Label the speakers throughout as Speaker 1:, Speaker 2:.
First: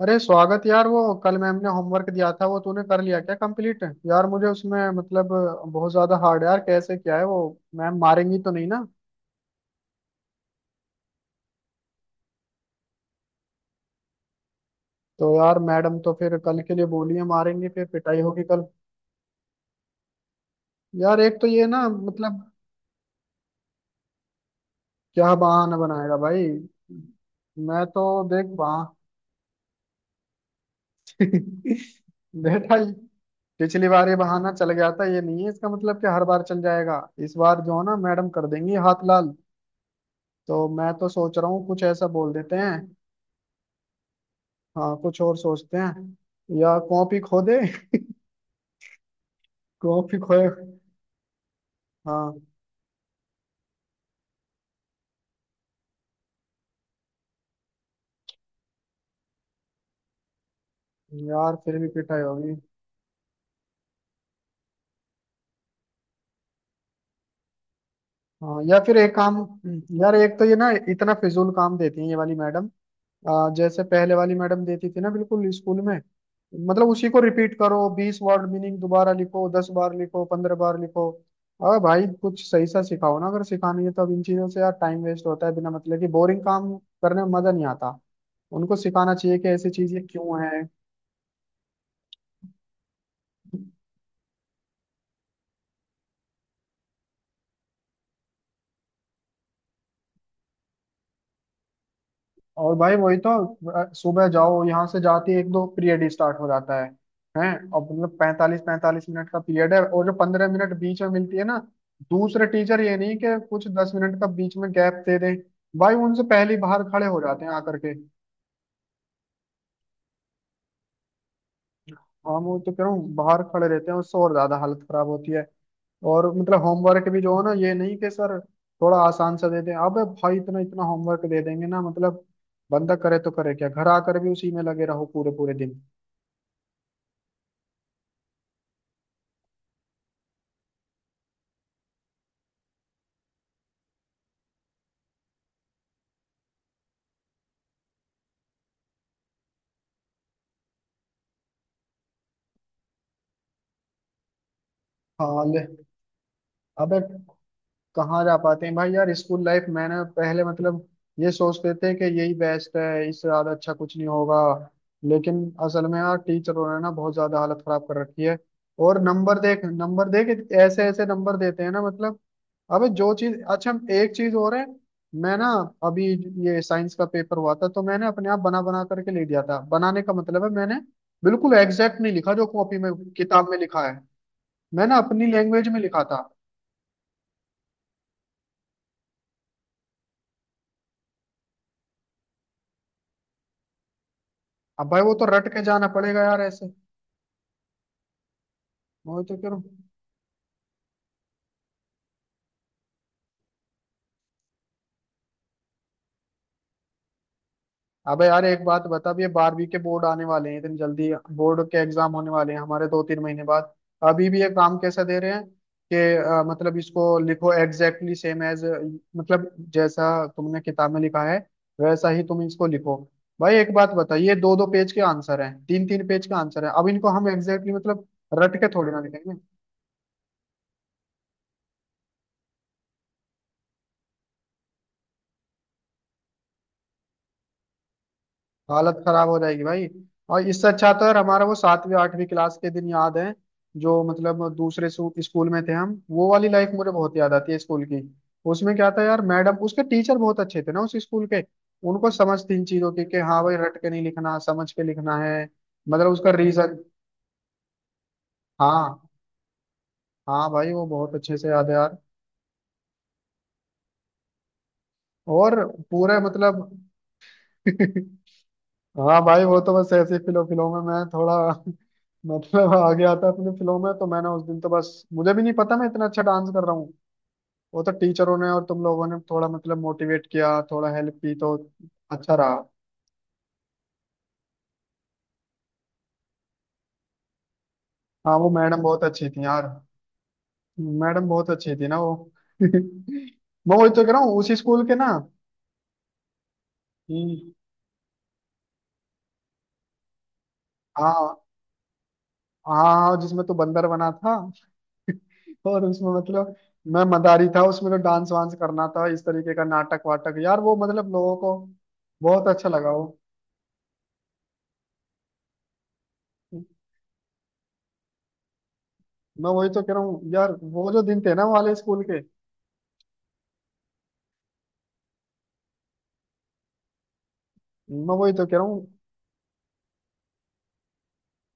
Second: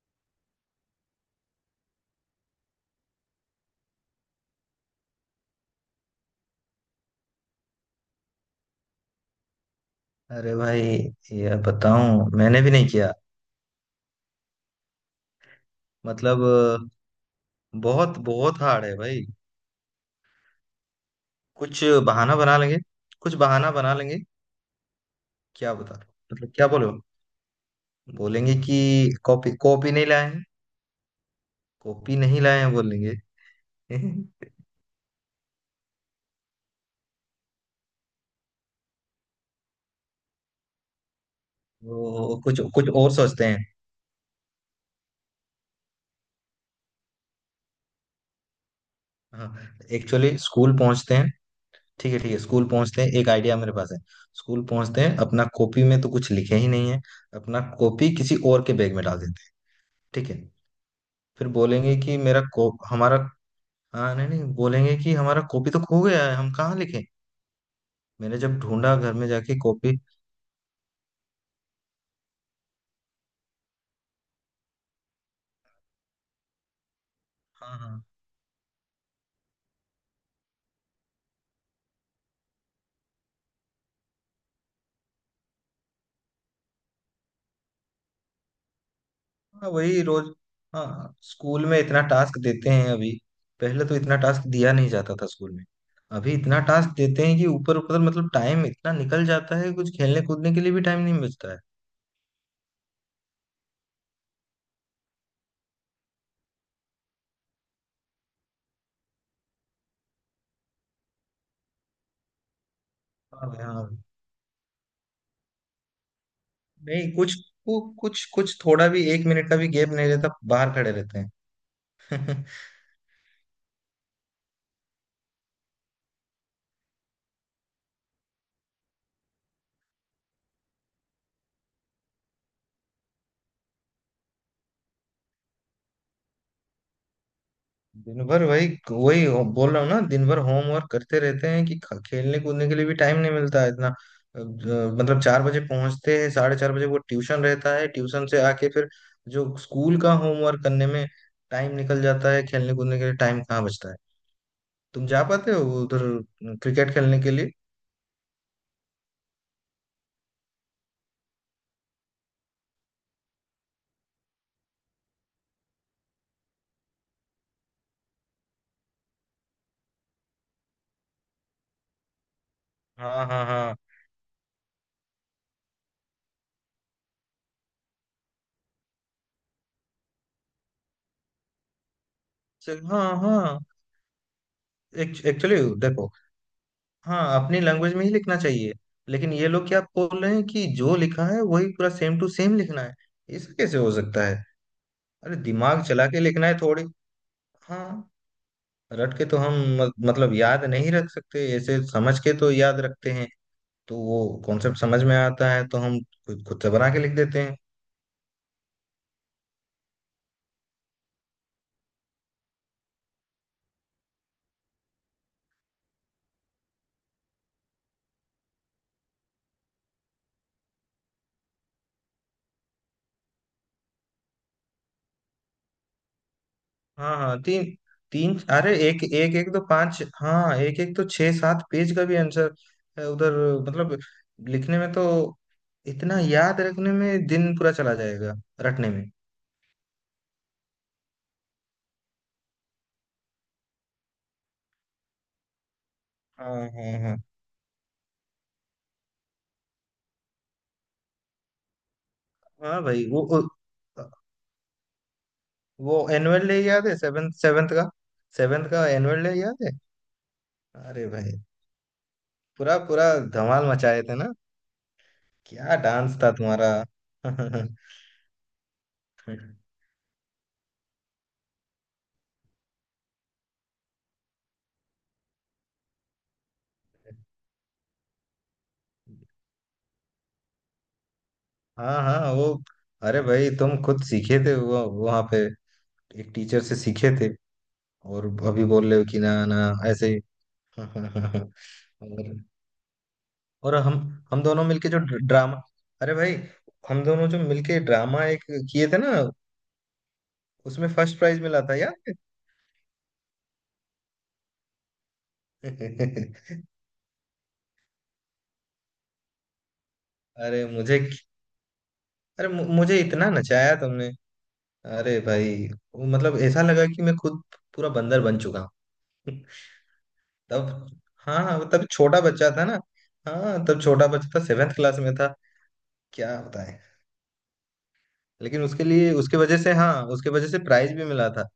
Speaker 1: अरे स्वागत यार। वो कल मैम ने होमवर्क दिया था, वो तूने कर लिया क्या कंप्लीट? यार मुझे उसमें मतलब बहुत ज्यादा हार्ड है यार। कैसे क्या है वो? मैम मारेंगी तो नहीं ना?
Speaker 2: अरे भाई, ये बताऊं, मैंने भी नहीं किया।
Speaker 1: तो यार मैडम तो फिर
Speaker 2: मतलब
Speaker 1: कल के लिए बोली है, मारेंगी फिर,
Speaker 2: बहुत
Speaker 1: पिटाई होगी
Speaker 2: बहुत
Speaker 1: कल।
Speaker 2: हार्ड है भाई।
Speaker 1: यार एक तो ये
Speaker 2: कुछ
Speaker 1: ना
Speaker 2: बहाना
Speaker 1: मतलब,
Speaker 2: बना लेंगे, कुछ बहाना बना लेंगे।
Speaker 1: क्या
Speaker 2: क्या
Speaker 1: बहाना
Speaker 2: बता।
Speaker 1: बनाएगा भाई?
Speaker 2: मतलब क्या बोलो।
Speaker 1: मैं तो देख
Speaker 2: बोलेंगे कि
Speaker 1: बहा
Speaker 2: कॉपी कॉपी नहीं लाए हैं। कॉपी नहीं लाए हैं
Speaker 1: बेटा।
Speaker 2: बोलेंगे।
Speaker 1: पिछली बार ये बहाना चल गया था, ये नहीं है इसका मतलब कि हर बार चल जाएगा। इस बार जो है ना, मैडम कर देंगी हाथ लाल। तो मैं तो सोच रहा हूँ कुछ ऐसा बोल
Speaker 2: वो
Speaker 1: देते
Speaker 2: कुछ
Speaker 1: हैं।
Speaker 2: कुछ और सोचते हैं।
Speaker 1: हाँ कुछ और सोचते हैं, या कॉपी खो दे
Speaker 2: हाँ,
Speaker 1: कॉपी
Speaker 2: एक्चुअली
Speaker 1: खोए।
Speaker 2: स्कूल पहुंचते हैं। ठीक है, ठीक है,
Speaker 1: हाँ
Speaker 2: स्कूल पहुंचते हैं, एक आइडिया मेरे पास है। स्कूल पहुंचते हैं, अपना कॉपी में तो कुछ लिखे ही नहीं है। अपना कॉपी किसी और के बैग में डाल देते हैं, ठीक है। फिर
Speaker 1: यार, फिर भी
Speaker 2: बोलेंगे कि
Speaker 1: पिटाई
Speaker 2: मेरा
Speaker 1: होगी।
Speaker 2: को हमारा, हाँ, नहीं नहीं, बोलेंगे कि हमारा कॉपी तो खो गया है, हम कहाँ लिखें, मैंने जब
Speaker 1: हाँ, या
Speaker 2: ढूंढा
Speaker 1: फिर
Speaker 2: घर
Speaker 1: एक
Speaker 2: में
Speaker 1: काम।
Speaker 2: जाके कॉपी।
Speaker 1: यार एक तो ये ना, इतना फिजूल काम देती है ये वाली मैडम। जैसे पहले वाली मैडम देती थी ना, बिल्कुल स्कूल में। मतलब उसी को रिपीट
Speaker 2: हाँ
Speaker 1: करो,
Speaker 2: हाँ
Speaker 1: 20 वर्ड मीनिंग दोबारा लिखो, 10 बार लिखो, 15 बार लिखो। अरे भाई कुछ सही सा सिखाओ ना, अगर सिखानी है तो। अब इन चीजों से यार टाइम वेस्ट होता है, बिना मतलब की बोरिंग काम करने में मजा नहीं आता। उनको सिखाना चाहिए कि ऐसी
Speaker 2: हाँ, वही
Speaker 1: चीजें
Speaker 2: रोज।
Speaker 1: क्यों है।
Speaker 2: हाँ, स्कूल में इतना टास्क देते हैं अभी। पहले तो इतना टास्क दिया नहीं जाता था स्कूल में। अभी इतना टास्क देते हैं कि ऊपर ऊपर मतलब टाइम इतना निकल जाता है, कुछ खेलने कूदने के लिए भी टाइम नहीं बचता है।
Speaker 1: और भाई वही तो। सुबह जाओ, यहाँ से जाते ही एक दो पीरियड ही स्टार्ट हो जाता है हैं। और मतलब 45 45 मिनट का पीरियड है, और जो 15 मिनट बीच में मिलती है ना दूसरे टीचर, ये नहीं कि
Speaker 2: हाँ भाई,
Speaker 1: कुछ
Speaker 2: हाँ
Speaker 1: दस
Speaker 2: भाई।
Speaker 1: मिनट का बीच में गैप दे दें। भाई उनसे पहले ही बाहर खड़े
Speaker 2: नहीं
Speaker 1: हो
Speaker 2: कुछ,
Speaker 1: जाते हैं आकर के।
Speaker 2: कुछ थोड़ा भी, एक मिनट का भी गैप नहीं रहता, बाहर खड़े रहते
Speaker 1: हम
Speaker 2: हैं।
Speaker 1: वो तो कह रहा हूँ बाहर खड़े रहते हैं, उससे और ज्यादा हालत खराब होती है। और मतलब होमवर्क भी जो है ना, ये नहीं कि सर थोड़ा आसान सा दे दें। अबे भाई इतना इतना होमवर्क दे देंगे ना मतलब, बंदा करे तो करे क्या? घर आकर भी उसी में लगे रहो पूरे पूरे दिन।
Speaker 2: दिन भर वही वही बोल रहा हूँ ना, दिन भर होमवर्क करते रहते हैं कि खेलने कूदने के लिए भी टाइम नहीं मिलता है इतना। मतलब 4 बजे पहुंचते हैं, 4:30 वो ट्यूशन रहता है, ट्यूशन से आके फिर जो स्कूल का होमवर्क करने में टाइम निकल जाता है, खेलने कूदने के लिए टाइम कहाँ बचता है। तुम जा
Speaker 1: हाँ
Speaker 2: पाते हो
Speaker 1: ले।
Speaker 2: उधर क्रिकेट
Speaker 1: अबे
Speaker 2: खेलने के लिए?
Speaker 1: कहाँ जा पाते हैं भाई यार? स्कूल लाइफ मैंने पहले मतलब ये सोचते थे कि यही बेस्ट है, इससे ज्यादा अच्छा कुछ नहीं होगा। लेकिन असल में यार टीचरों ने ना बहुत ज्यादा हालत खराब कर रखी है। और नंबर देख, नंबर देख, ऐसे ऐसे नंबर देते हैं ना मतलब। अबे जो
Speaker 2: हाँ
Speaker 1: चीज
Speaker 2: हाँ
Speaker 1: अच्छा।
Speaker 2: हाँ,
Speaker 1: एक चीज और है। मैं ना अभी ये साइंस का पेपर हुआ था, तो मैंने अपने आप बना बना करके ले दिया था। बनाने का मतलब है मैंने बिल्कुल एग्जैक्ट नहीं लिखा जो कॉपी में
Speaker 2: हाँ
Speaker 1: किताब में
Speaker 2: हाँ,
Speaker 1: लिखा है। मैंने अपनी
Speaker 2: एक्चुअली
Speaker 1: लैंग्वेज में लिखा
Speaker 2: देखो,
Speaker 1: था।
Speaker 2: हाँ, अपनी लैंग्वेज में ही लिखना चाहिए। लेकिन ये लोग क्या बोल रहे हैं कि जो लिखा है वही पूरा सेम टू सेम लिखना है। ऐसा कैसे हो सकता है।
Speaker 1: अब भाई वो तो
Speaker 2: अरे
Speaker 1: रट के
Speaker 2: दिमाग
Speaker 1: जाना
Speaker 2: चला के
Speaker 1: पड़ेगा यार
Speaker 2: लिखना है
Speaker 1: ऐसे।
Speaker 2: थोड़ी। हाँ, रट
Speaker 1: वही
Speaker 2: के
Speaker 1: तो
Speaker 2: तो हम
Speaker 1: करूँ।
Speaker 2: मतलब याद नहीं रख सकते, ऐसे समझ के तो याद रखते हैं। तो वो कॉन्सेप्ट समझ में आता है तो हम खुद खुद से बना के लिख देते हैं।
Speaker 1: अबे यार एक बात बता, अब ये 12वीं के बोर्ड आने वाले हैं इतनी जल्दी। बोर्ड के एग्जाम होने वाले हैं हमारे 2 3 महीने बाद। अभी भी ये काम कैसा दे रहे हैं कि मतलब इसको लिखो एग्जैक्टली सेम एज, मतलब जैसा तुमने किताब में लिखा है वैसा ही तुम इसको लिखो। भाई एक बात बता, ये दो दो पेज के आंसर हैं, तीन तीन पेज के आंसर हैं, अब इनको
Speaker 2: हाँ
Speaker 1: हम
Speaker 2: हाँ, तीन
Speaker 1: एग्जैक्टली मतलब
Speaker 2: तीन,
Speaker 1: रट के
Speaker 2: अरे
Speaker 1: थोड़ी ना
Speaker 2: एक एक
Speaker 1: लिखेंगे।
Speaker 2: एक तो पांच, हाँ, एक एक तो छह सात पेज का भी आंसर है उधर। मतलब लिखने में तो, इतना याद रखने में दिन पूरा चला जाएगा, रटने
Speaker 1: हालत
Speaker 2: में।
Speaker 1: खराब हो जाएगी भाई। और इससे अच्छा तो यार हमारा वो सातवीं आठवीं क्लास के दिन याद है, जो मतलब दूसरे स्कूल में थे हम। वो वाली
Speaker 2: हाँ
Speaker 1: लाइफ मुझे
Speaker 2: हाँ
Speaker 1: बहुत
Speaker 2: हाँ।
Speaker 1: याद आती है स्कूल की। उसमें क्या था यार, मैडम उसके टीचर बहुत अच्छे थे ना उस स्कूल के। उनको समझ थी इन
Speaker 2: हाँ
Speaker 1: चीजों की
Speaker 2: भाई,
Speaker 1: कि
Speaker 2: वो वो,
Speaker 1: हाँ भाई रट के नहीं लिखना, समझ के लिखना है।
Speaker 2: वो
Speaker 1: मतलब उसका
Speaker 2: एनुअल डे
Speaker 1: रीजन।
Speaker 2: याद है सेवेंथ सेवेंथ का, सेवेंथ का
Speaker 1: हाँ।
Speaker 2: एनुअल डे याद है?
Speaker 1: हाँ भाई, वो
Speaker 2: अरे
Speaker 1: बहुत अच्छे
Speaker 2: भाई,
Speaker 1: से याद है यार।
Speaker 2: पूरा पूरा धमाल मचाए थे ना।
Speaker 1: और
Speaker 2: क्या डांस
Speaker 1: पूरे
Speaker 2: था
Speaker 1: मतलब
Speaker 2: तुम्हारा।
Speaker 1: हाँ भाई, वो तो बस ऐसे फिलो फिलो में मैं थोड़ा मतलब आ गया था अपने फिलो में। तो मैंने उस दिन तो बस, मुझे भी नहीं पता मैं इतना अच्छा डांस कर रहा हूँ। वो तो टीचरों ने और तुम लोगों ने थोड़ा मतलब मोटिवेट किया, थोड़ा हेल्प की तो
Speaker 2: हाँ हाँ
Speaker 1: अच्छा
Speaker 2: वो।
Speaker 1: रहा।
Speaker 2: अरे भाई, तुम खुद सीखे थे, वो वहां पे एक टीचर से सीखे थे, और
Speaker 1: हाँ वो
Speaker 2: अभी
Speaker 1: मैडम
Speaker 2: बोल रहे
Speaker 1: बहुत
Speaker 2: हो कि
Speaker 1: अच्छी
Speaker 2: ना
Speaker 1: थी यार।
Speaker 2: ना, ऐसे ही।
Speaker 1: मैडम बहुत अच्छी थी ना वो
Speaker 2: और और
Speaker 1: मैं वही
Speaker 2: हम
Speaker 1: तो कह रहा हूँ
Speaker 2: हम
Speaker 1: उसी
Speaker 2: दोनों
Speaker 1: स्कूल
Speaker 2: मिलके
Speaker 1: के
Speaker 2: जो
Speaker 1: ना।
Speaker 2: ड्रामा, अरे भाई, हम दोनों जो
Speaker 1: हम्म,
Speaker 2: मिलके ड्रामा एक किए थे ना, उसमें फर्स्ट प्राइज
Speaker 1: हाँ।
Speaker 2: मिला था यार।
Speaker 1: हाँ हाँ, जिसमें तू बंदर बना था, तो और उसमें मतलब मैं मदारी था। उसमें तो डांस वांस करना था, इस तरीके का नाटक वाटक यार,
Speaker 2: अरे
Speaker 1: वो मतलब लोगों को बहुत अच्छा लगा
Speaker 2: मुझे
Speaker 1: वो।
Speaker 2: इतना नचाया तुमने, अरे भाई, वो मतलब ऐसा लगा कि मैं खुद पूरा बंदर बन चुका हूँ।
Speaker 1: मैं वही तो कह रहा हूँ यार,
Speaker 2: तब,
Speaker 1: वो जो दिन थे
Speaker 2: हाँ
Speaker 1: ना
Speaker 2: हाँ,
Speaker 1: वाले
Speaker 2: तब
Speaker 1: स्कूल
Speaker 2: छोटा
Speaker 1: के।
Speaker 2: बच्चा था ना, हाँ, तब छोटा बच्चा था, सेवेंथ क्लास में था। क्या बताएं।
Speaker 1: मैं वही तो कह
Speaker 2: लेकिन
Speaker 1: रहा हूँ,
Speaker 2: उसके वजह से, हाँ, उसके वजह से प्राइज भी मिला था।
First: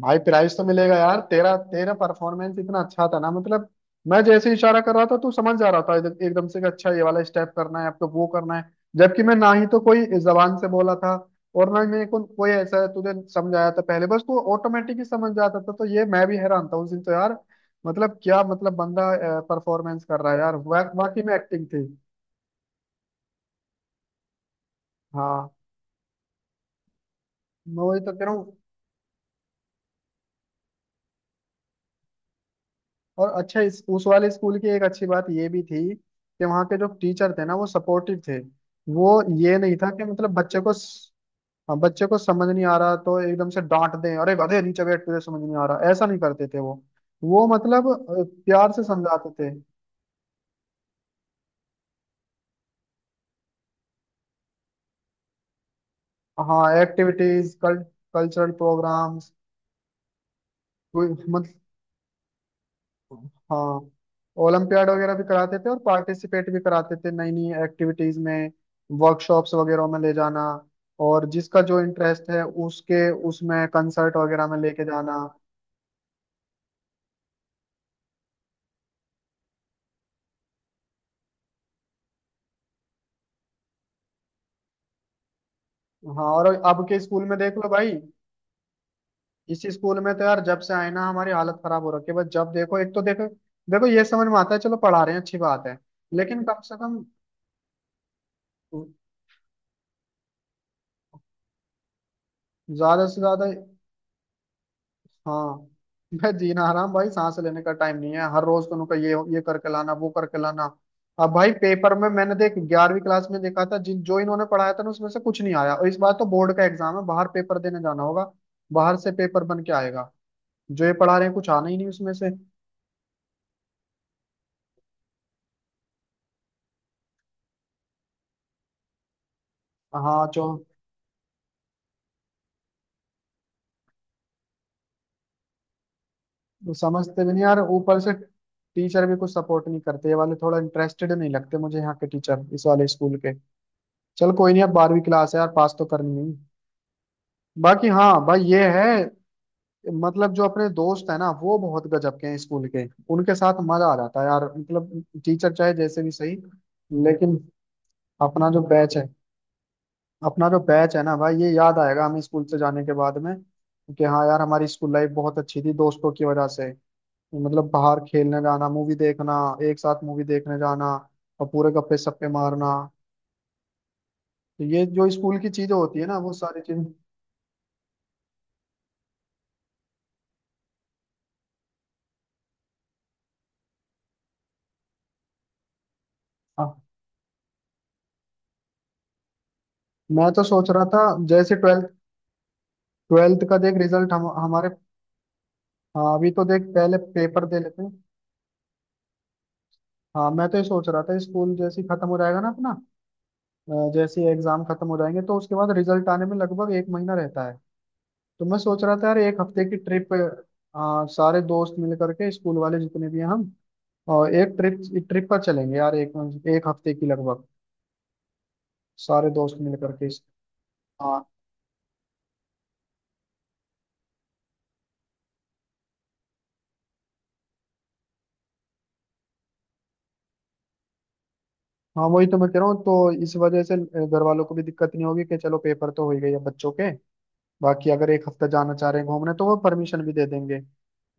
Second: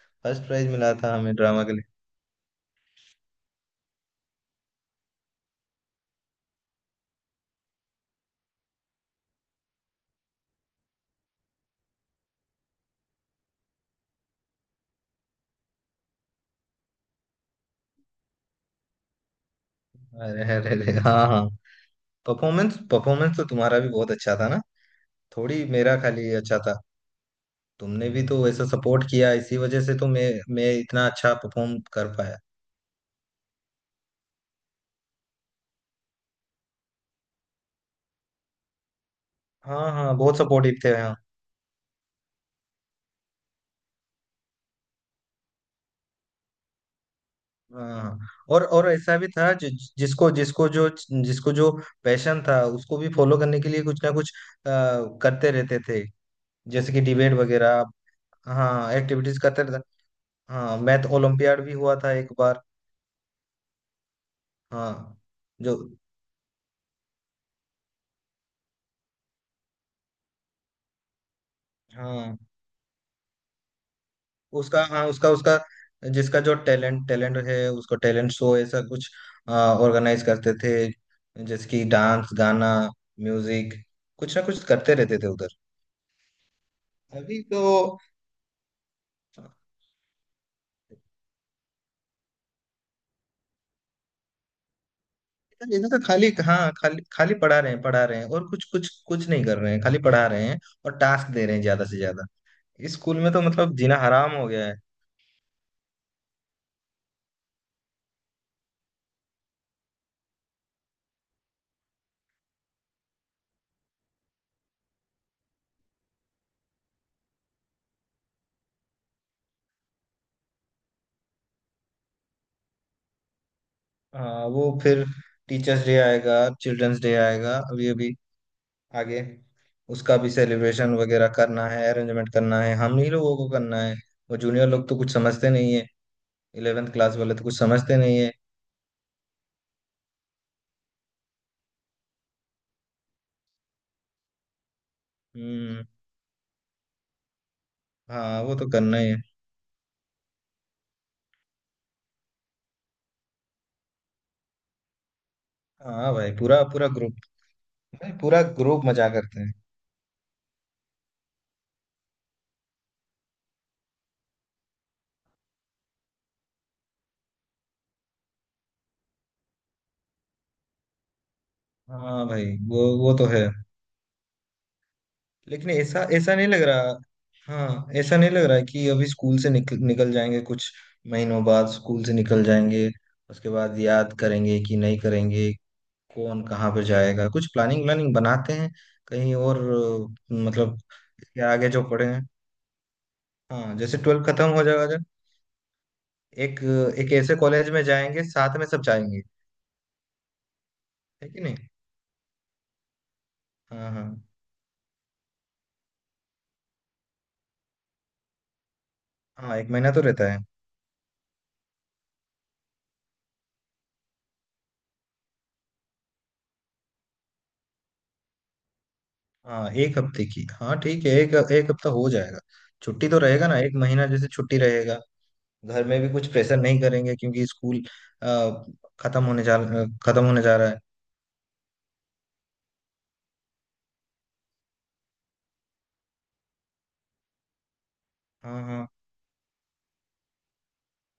Speaker 1: भाई
Speaker 2: फर्स्ट
Speaker 1: प्राइस तो
Speaker 2: प्राइज मिला
Speaker 1: मिलेगा
Speaker 2: था
Speaker 1: यार,
Speaker 2: हमें
Speaker 1: तेरा
Speaker 2: ड्रामा के लिए।
Speaker 1: तेरा परफॉर्मेंस इतना अच्छा था ना मतलब। मैं जैसे इशारा कर रहा था, तू समझ जा रहा था एकदम से कि अच्छा ये वाला स्टेप करना है आपको, वो करना है। जबकि मैं ना ही तो कोई जबान से बोला था, और ना ही मेरे को कोई ऐसा तुझे समझाया था पहले। बस तू ऑटोमेटिक ही समझ जाता था, तो ये मैं भी हैरान था उस दिन तो यार। मतलब क्या मतलब बंदा परफॉर्मेंस कर रहा है
Speaker 2: अरे
Speaker 1: यार,
Speaker 2: अरे अरे,
Speaker 1: वाकई
Speaker 2: हाँ
Speaker 1: में
Speaker 2: हाँ।
Speaker 1: एक्टिंग थी।
Speaker 2: परफॉर्मेंस परफॉर्मेंस तो तुम्हारा भी बहुत अच्छा था ना।
Speaker 1: हाँ।
Speaker 2: थोड़ी मेरा खाली अच्छा था,
Speaker 1: मैं वही
Speaker 2: तुमने
Speaker 1: तो
Speaker 2: भी
Speaker 1: कह रहा
Speaker 2: तो
Speaker 1: हूँ।
Speaker 2: वैसा सपोर्ट किया, इसी वजह से तो मैं इतना अच्छा परफॉर्म कर पाया।
Speaker 1: और अच्छा, इस उस वाले स्कूल की एक अच्छी बात ये भी थी कि वहाँ के जो टीचर थे ना वो सपोर्टिव थे। वो ये नहीं था
Speaker 2: हाँ
Speaker 1: कि
Speaker 2: हाँ,
Speaker 1: मतलब
Speaker 2: बहुत
Speaker 1: बच्चे को
Speaker 2: सपोर्टिव थे, हाँ
Speaker 1: हाँ, बच्चे को समझ नहीं आ रहा तो एकदम से डांट दें, अरे गधे नीचे बैठ, तुझे समझ नहीं आ रहा, ऐसा नहीं करते थे वो। वो मतलब
Speaker 2: हाँ हाँ। और
Speaker 1: प्यार से
Speaker 2: और ऐसा भी
Speaker 1: समझाते थे।
Speaker 2: था, जिसको जिसको जो पैशन था, उसको भी फॉलो करने के लिए कुछ ना कुछ अ, करते रहते थे,
Speaker 1: हाँ
Speaker 2: जैसे कि डिबेट
Speaker 1: एक्टिविटीज,
Speaker 2: वगैरह,
Speaker 1: कल्चरल
Speaker 2: हाँ,
Speaker 1: प्रोग्राम्स।
Speaker 2: एक्टिविटीज करते रहते। हाँ, मैथ ओलंपियाड भी हुआ था एक बार।
Speaker 1: हाँ ओलंपियाड वगैरह
Speaker 2: हाँ,
Speaker 1: भी कराते थे
Speaker 2: जो
Speaker 1: और पार्टिसिपेट भी कराते थे नई नई एक्टिविटीज में। वर्कशॉप्स वगैरह में ले जाना, और जिसका जो इंटरेस्ट
Speaker 2: हाँ,
Speaker 1: है उसके उसमें कंसर्ट वगैरह में लेके
Speaker 2: उसका, हाँ,
Speaker 1: जाना।
Speaker 2: उसका उसका, जिसका जो टैलेंट टैलेंट है, उसको टैलेंट शो, ऐसा कुछ ऑर्गेनाइज करते थे, जैसे कि डांस, गाना, म्यूजिक, कुछ ना कुछ करते रहते थे उधर।
Speaker 1: हाँ और अब के स्कूल में
Speaker 2: अभी
Speaker 1: देख
Speaker 2: तो
Speaker 1: लो भाई। इसी स्कूल में तो यार जब से आए ना, हमारी हालत खराब हो रखी है। बस जब देखो एक तो, देखो, देखो ये समझ में आता है चलो पढ़ा रहे हैं अच्छी बात है,
Speaker 2: इधर तो खाली,
Speaker 1: लेकिन कम
Speaker 2: हाँ,
Speaker 1: से
Speaker 2: खाली
Speaker 1: कम।
Speaker 2: खाली पढ़ा रहे हैं, और कुछ कुछ कुछ नहीं कर रहे हैं, खाली पढ़ा रहे हैं और टास्क दे रहे हैं ज्यादा से ज्यादा। इस
Speaker 1: ज्यादा से
Speaker 2: स्कूल में तो
Speaker 1: ज्यादा।
Speaker 2: मतलब जीना हराम हो गया है।
Speaker 1: हाँ मैं जीना हराम भाई, सांस लेने का टाइम नहीं है, हर रोज तुमको ये करके लाना, वो करके लाना। अब भाई पेपर में मैंने देख 11वीं क्लास में देखा था, जिन जो इन्होंने पढ़ाया था ना उसमें से कुछ नहीं आया। और इस बार तो बोर्ड का एग्जाम है, बाहर पेपर देने जाना होगा। बाहर से पेपर बन के आएगा, जो ये पढ़ा रहे हैं कुछ आना ही नहीं उसमें से।
Speaker 2: हाँ, वो फिर टीचर्स डे आएगा, चिल्ड्रंस डे आएगा, अभी अभी आगे, उसका
Speaker 1: हाँ
Speaker 2: भी
Speaker 1: जो।
Speaker 2: सेलिब्रेशन वगैरह करना है, अरेंजमेंट करना है, हम ही लोगों को करना है। वो जूनियर लोग तो कुछ समझते नहीं है,
Speaker 1: वो
Speaker 2: इलेवेंथ क्लास
Speaker 1: समझते भी
Speaker 2: वाले
Speaker 1: नहीं
Speaker 2: तो
Speaker 1: यार,
Speaker 2: कुछ समझते
Speaker 1: ऊपर से
Speaker 2: नहीं है।
Speaker 1: टीचर भी कुछ सपोर्ट नहीं करते, ये वाले थोड़ा इंटरेस्टेड नहीं लगते मुझे यहाँ के टीचर, इस वाले स्कूल के। चल कोई नहीं, अब 12वीं क्लास है यार, पास
Speaker 2: हम्म।
Speaker 1: तो करनी नहीं। बाकी हाँ भाई
Speaker 2: हाँ, वो
Speaker 1: ये
Speaker 2: तो करना ही है।
Speaker 1: है। मतलब जो अपने दोस्त है ना वो बहुत गजब के हैं स्कूल के, उनके साथ मजा आ जाता है यार, मतलब टीचर चाहे जैसे भी
Speaker 2: हाँ भाई,
Speaker 1: सही।
Speaker 2: पूरा पूरा ग्रुप,
Speaker 1: लेकिन
Speaker 2: भाई पूरा
Speaker 1: अपना जो
Speaker 2: ग्रुप
Speaker 1: बैच है,
Speaker 2: मजा करते हैं।
Speaker 1: अपना जो बैच है ना भाई, ये याद आएगा हमें स्कूल से जाने के बाद में कि हाँ यार हमारी स्कूल लाइफ बहुत अच्छी थी दोस्तों की वजह से। मतलब बाहर खेलने जाना, मूवी देखना, एक साथ मूवी देखने जाना, और पूरे गप्पे
Speaker 2: हाँ
Speaker 1: सप्पे
Speaker 2: भाई,
Speaker 1: मारना।
Speaker 2: वो तो है।
Speaker 1: तो ये जो स्कूल की
Speaker 2: लेकिन
Speaker 1: चीजें होती
Speaker 2: ऐसा
Speaker 1: है ना वो
Speaker 2: ऐसा नहीं
Speaker 1: सारी
Speaker 2: लग
Speaker 1: चीज।
Speaker 2: रहा, हाँ, ऐसा नहीं लग रहा है कि अभी स्कूल से निकल निकल जाएंगे। कुछ महीनों बाद स्कूल से निकल जाएंगे, उसके बाद याद करेंगे कि नहीं करेंगे। कौन कहाँ
Speaker 1: हाँ
Speaker 2: पर जाएगा, कुछ प्लानिंग व्लानिंग बनाते हैं कहीं और।
Speaker 1: मैं तो सोच
Speaker 2: मतलब
Speaker 1: रहा था,
Speaker 2: इसके
Speaker 1: जैसे
Speaker 2: आगे जो
Speaker 1: ट्वेल्थ,
Speaker 2: पढ़े हैं,
Speaker 1: ट्वेल्थ का
Speaker 2: हाँ,
Speaker 1: देख
Speaker 2: जैसे
Speaker 1: रिजल्ट,
Speaker 2: ट्वेल्थ
Speaker 1: हम
Speaker 2: खत्म हो
Speaker 1: हमारे।
Speaker 2: जाएगा जब,
Speaker 1: हाँ अभी तो
Speaker 2: एक
Speaker 1: देख, पहले
Speaker 2: एक ऐसे
Speaker 1: पेपर दे
Speaker 2: कॉलेज
Speaker 1: लेते
Speaker 2: में
Speaker 1: हैं।
Speaker 2: जाएंगे, साथ में सब जाएंगे,
Speaker 1: हाँ मैं तो ये सोच रहा था
Speaker 2: है कि
Speaker 1: स्कूल
Speaker 2: नहीं?
Speaker 1: जैसे ही खत्म हो जाएगा ना अपना,
Speaker 2: हाँ हाँ
Speaker 1: जैसे ही एग्जाम खत्म हो जाएंगे तो उसके बाद रिजल्ट आने में लगभग एक महीना रहता है। तो मैं सोच रहा था यार, एक
Speaker 2: हाँ,
Speaker 1: हफ्ते
Speaker 2: एक
Speaker 1: की
Speaker 2: महीना तो
Speaker 1: ट्रिप।
Speaker 2: रहता है।
Speaker 1: हाँ सारे दोस्त मिल करके स्कूल वाले जितने भी हैं हम, और एक ट्रिप, ट्रिप पर चलेंगे यार, एक एक हफ्ते की लगभग। सारे दोस्त
Speaker 2: हाँ,
Speaker 1: मिल
Speaker 2: एक
Speaker 1: करके
Speaker 2: हफ्ते की, हाँ ठीक है,
Speaker 1: हाँ
Speaker 2: एक एक हफ्ता हो जाएगा। छुट्टी तो रहेगा ना, एक महीना जैसे छुट्टी रहेगा। घर में भी कुछ प्रेशर नहीं करेंगे, क्योंकि स्कूल अ, खत्म होने जा खत्म होने जा रहा है।
Speaker 1: हाँ, वही तो मैं कह रहा हूँ। तो इस वजह से घर वालों को भी दिक्कत नहीं होगी कि चलो पेपर तो हो ही गई है बच्चों के, बाकी अगर एक हफ्ता
Speaker 2: हाँ
Speaker 1: जाना
Speaker 2: हाँ
Speaker 1: चाह रहे हैं घूमने तो वो परमिशन भी दे देंगे।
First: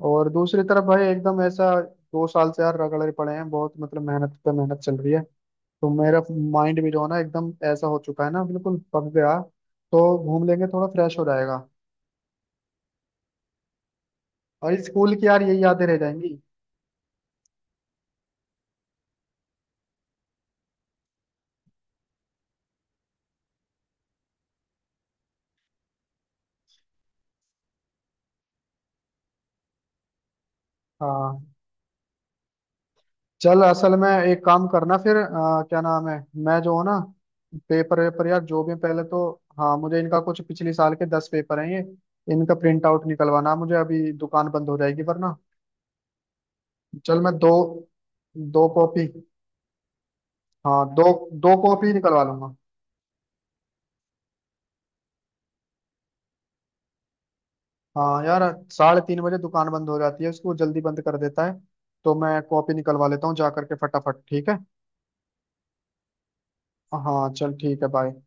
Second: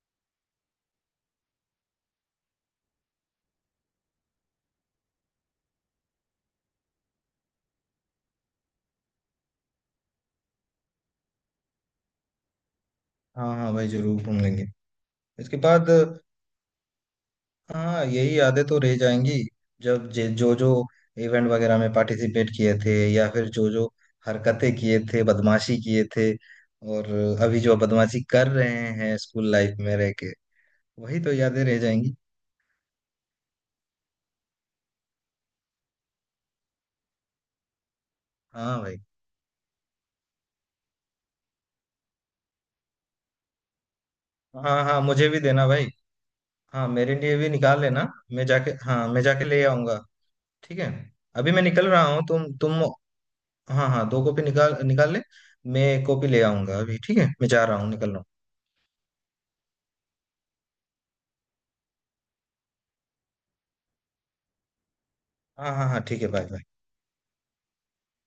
Speaker 1: और दूसरी तरफ भाई एकदम ऐसा, 2 साल से यार रगड़े पड़े हैं बहुत मतलब, मेहनत पे मेहनत चल रही है। तो मेरा माइंड भी जो है ना एकदम ऐसा हो चुका है ना, बिल्कुल पक गया। तो घूम लेंगे, थोड़ा फ्रेश हो जाएगा।
Speaker 2: हाँ, हाँ भाई जरूर घूम लेंगे
Speaker 1: और स्कूल की यार
Speaker 2: इसके
Speaker 1: यही यादें
Speaker 2: बाद।
Speaker 1: रह जाएंगी।
Speaker 2: हाँ, यही यादें तो रह जाएंगी, जो जो इवेंट वगैरह में पार्टिसिपेट किए थे, या फिर जो जो हरकतें किए थे, बदमाशी किए थे, और अभी जो बदमाशी कर रहे हैं स्कूल लाइफ में रह के, वही तो
Speaker 1: हाँ
Speaker 2: यादें रह जाएंगी।
Speaker 1: चल, असल में एक काम करना फिर, क्या नाम है, मैं जो हूँ ना, पेपर वेपर यार जो भी है,
Speaker 2: हाँ भाई,
Speaker 1: पहले तो। हाँ मुझे इनका कुछ पिछले साल के 10 पेपर हैं ये, इनका प्रिंट आउट निकलवाना मुझे, अभी दुकान बंद हो
Speaker 2: हाँ हाँ,
Speaker 1: जाएगी
Speaker 2: मुझे
Speaker 1: वरना।
Speaker 2: भी देना भाई, हाँ, मेरे
Speaker 1: चल मैं
Speaker 2: लिए भी
Speaker 1: दो,
Speaker 2: निकाल लेना। मैं
Speaker 1: दो
Speaker 2: जाके हाँ,
Speaker 1: कॉपी,
Speaker 2: मैं जाके ले आऊंगा। ठीक
Speaker 1: हाँ
Speaker 2: है,
Speaker 1: दो,
Speaker 2: अभी
Speaker 1: दो
Speaker 2: मैं निकल
Speaker 1: कॉपी
Speaker 2: रहा हूँ,
Speaker 1: निकलवा
Speaker 2: तुम
Speaker 1: लूंगा।
Speaker 2: तुम हाँ हाँ, दो कॉपी निकाल निकाल ले। मैं एक कॉपी ले आऊंगा अभी, ठीक है, मैं जा रहा हूँ, निकल रहा
Speaker 1: हाँ यार 3:30 बजे दुकान बंद हो जाती है, उसको जल्दी बंद कर देता है। तो मैं कॉपी निकलवा लेता हूँ जा करके फटाफट, ठीक है?
Speaker 2: हूँ। हाँ हाँ हाँ ठीक है, बाय बाय।
Speaker 1: हाँ चल ठीक है, बाय।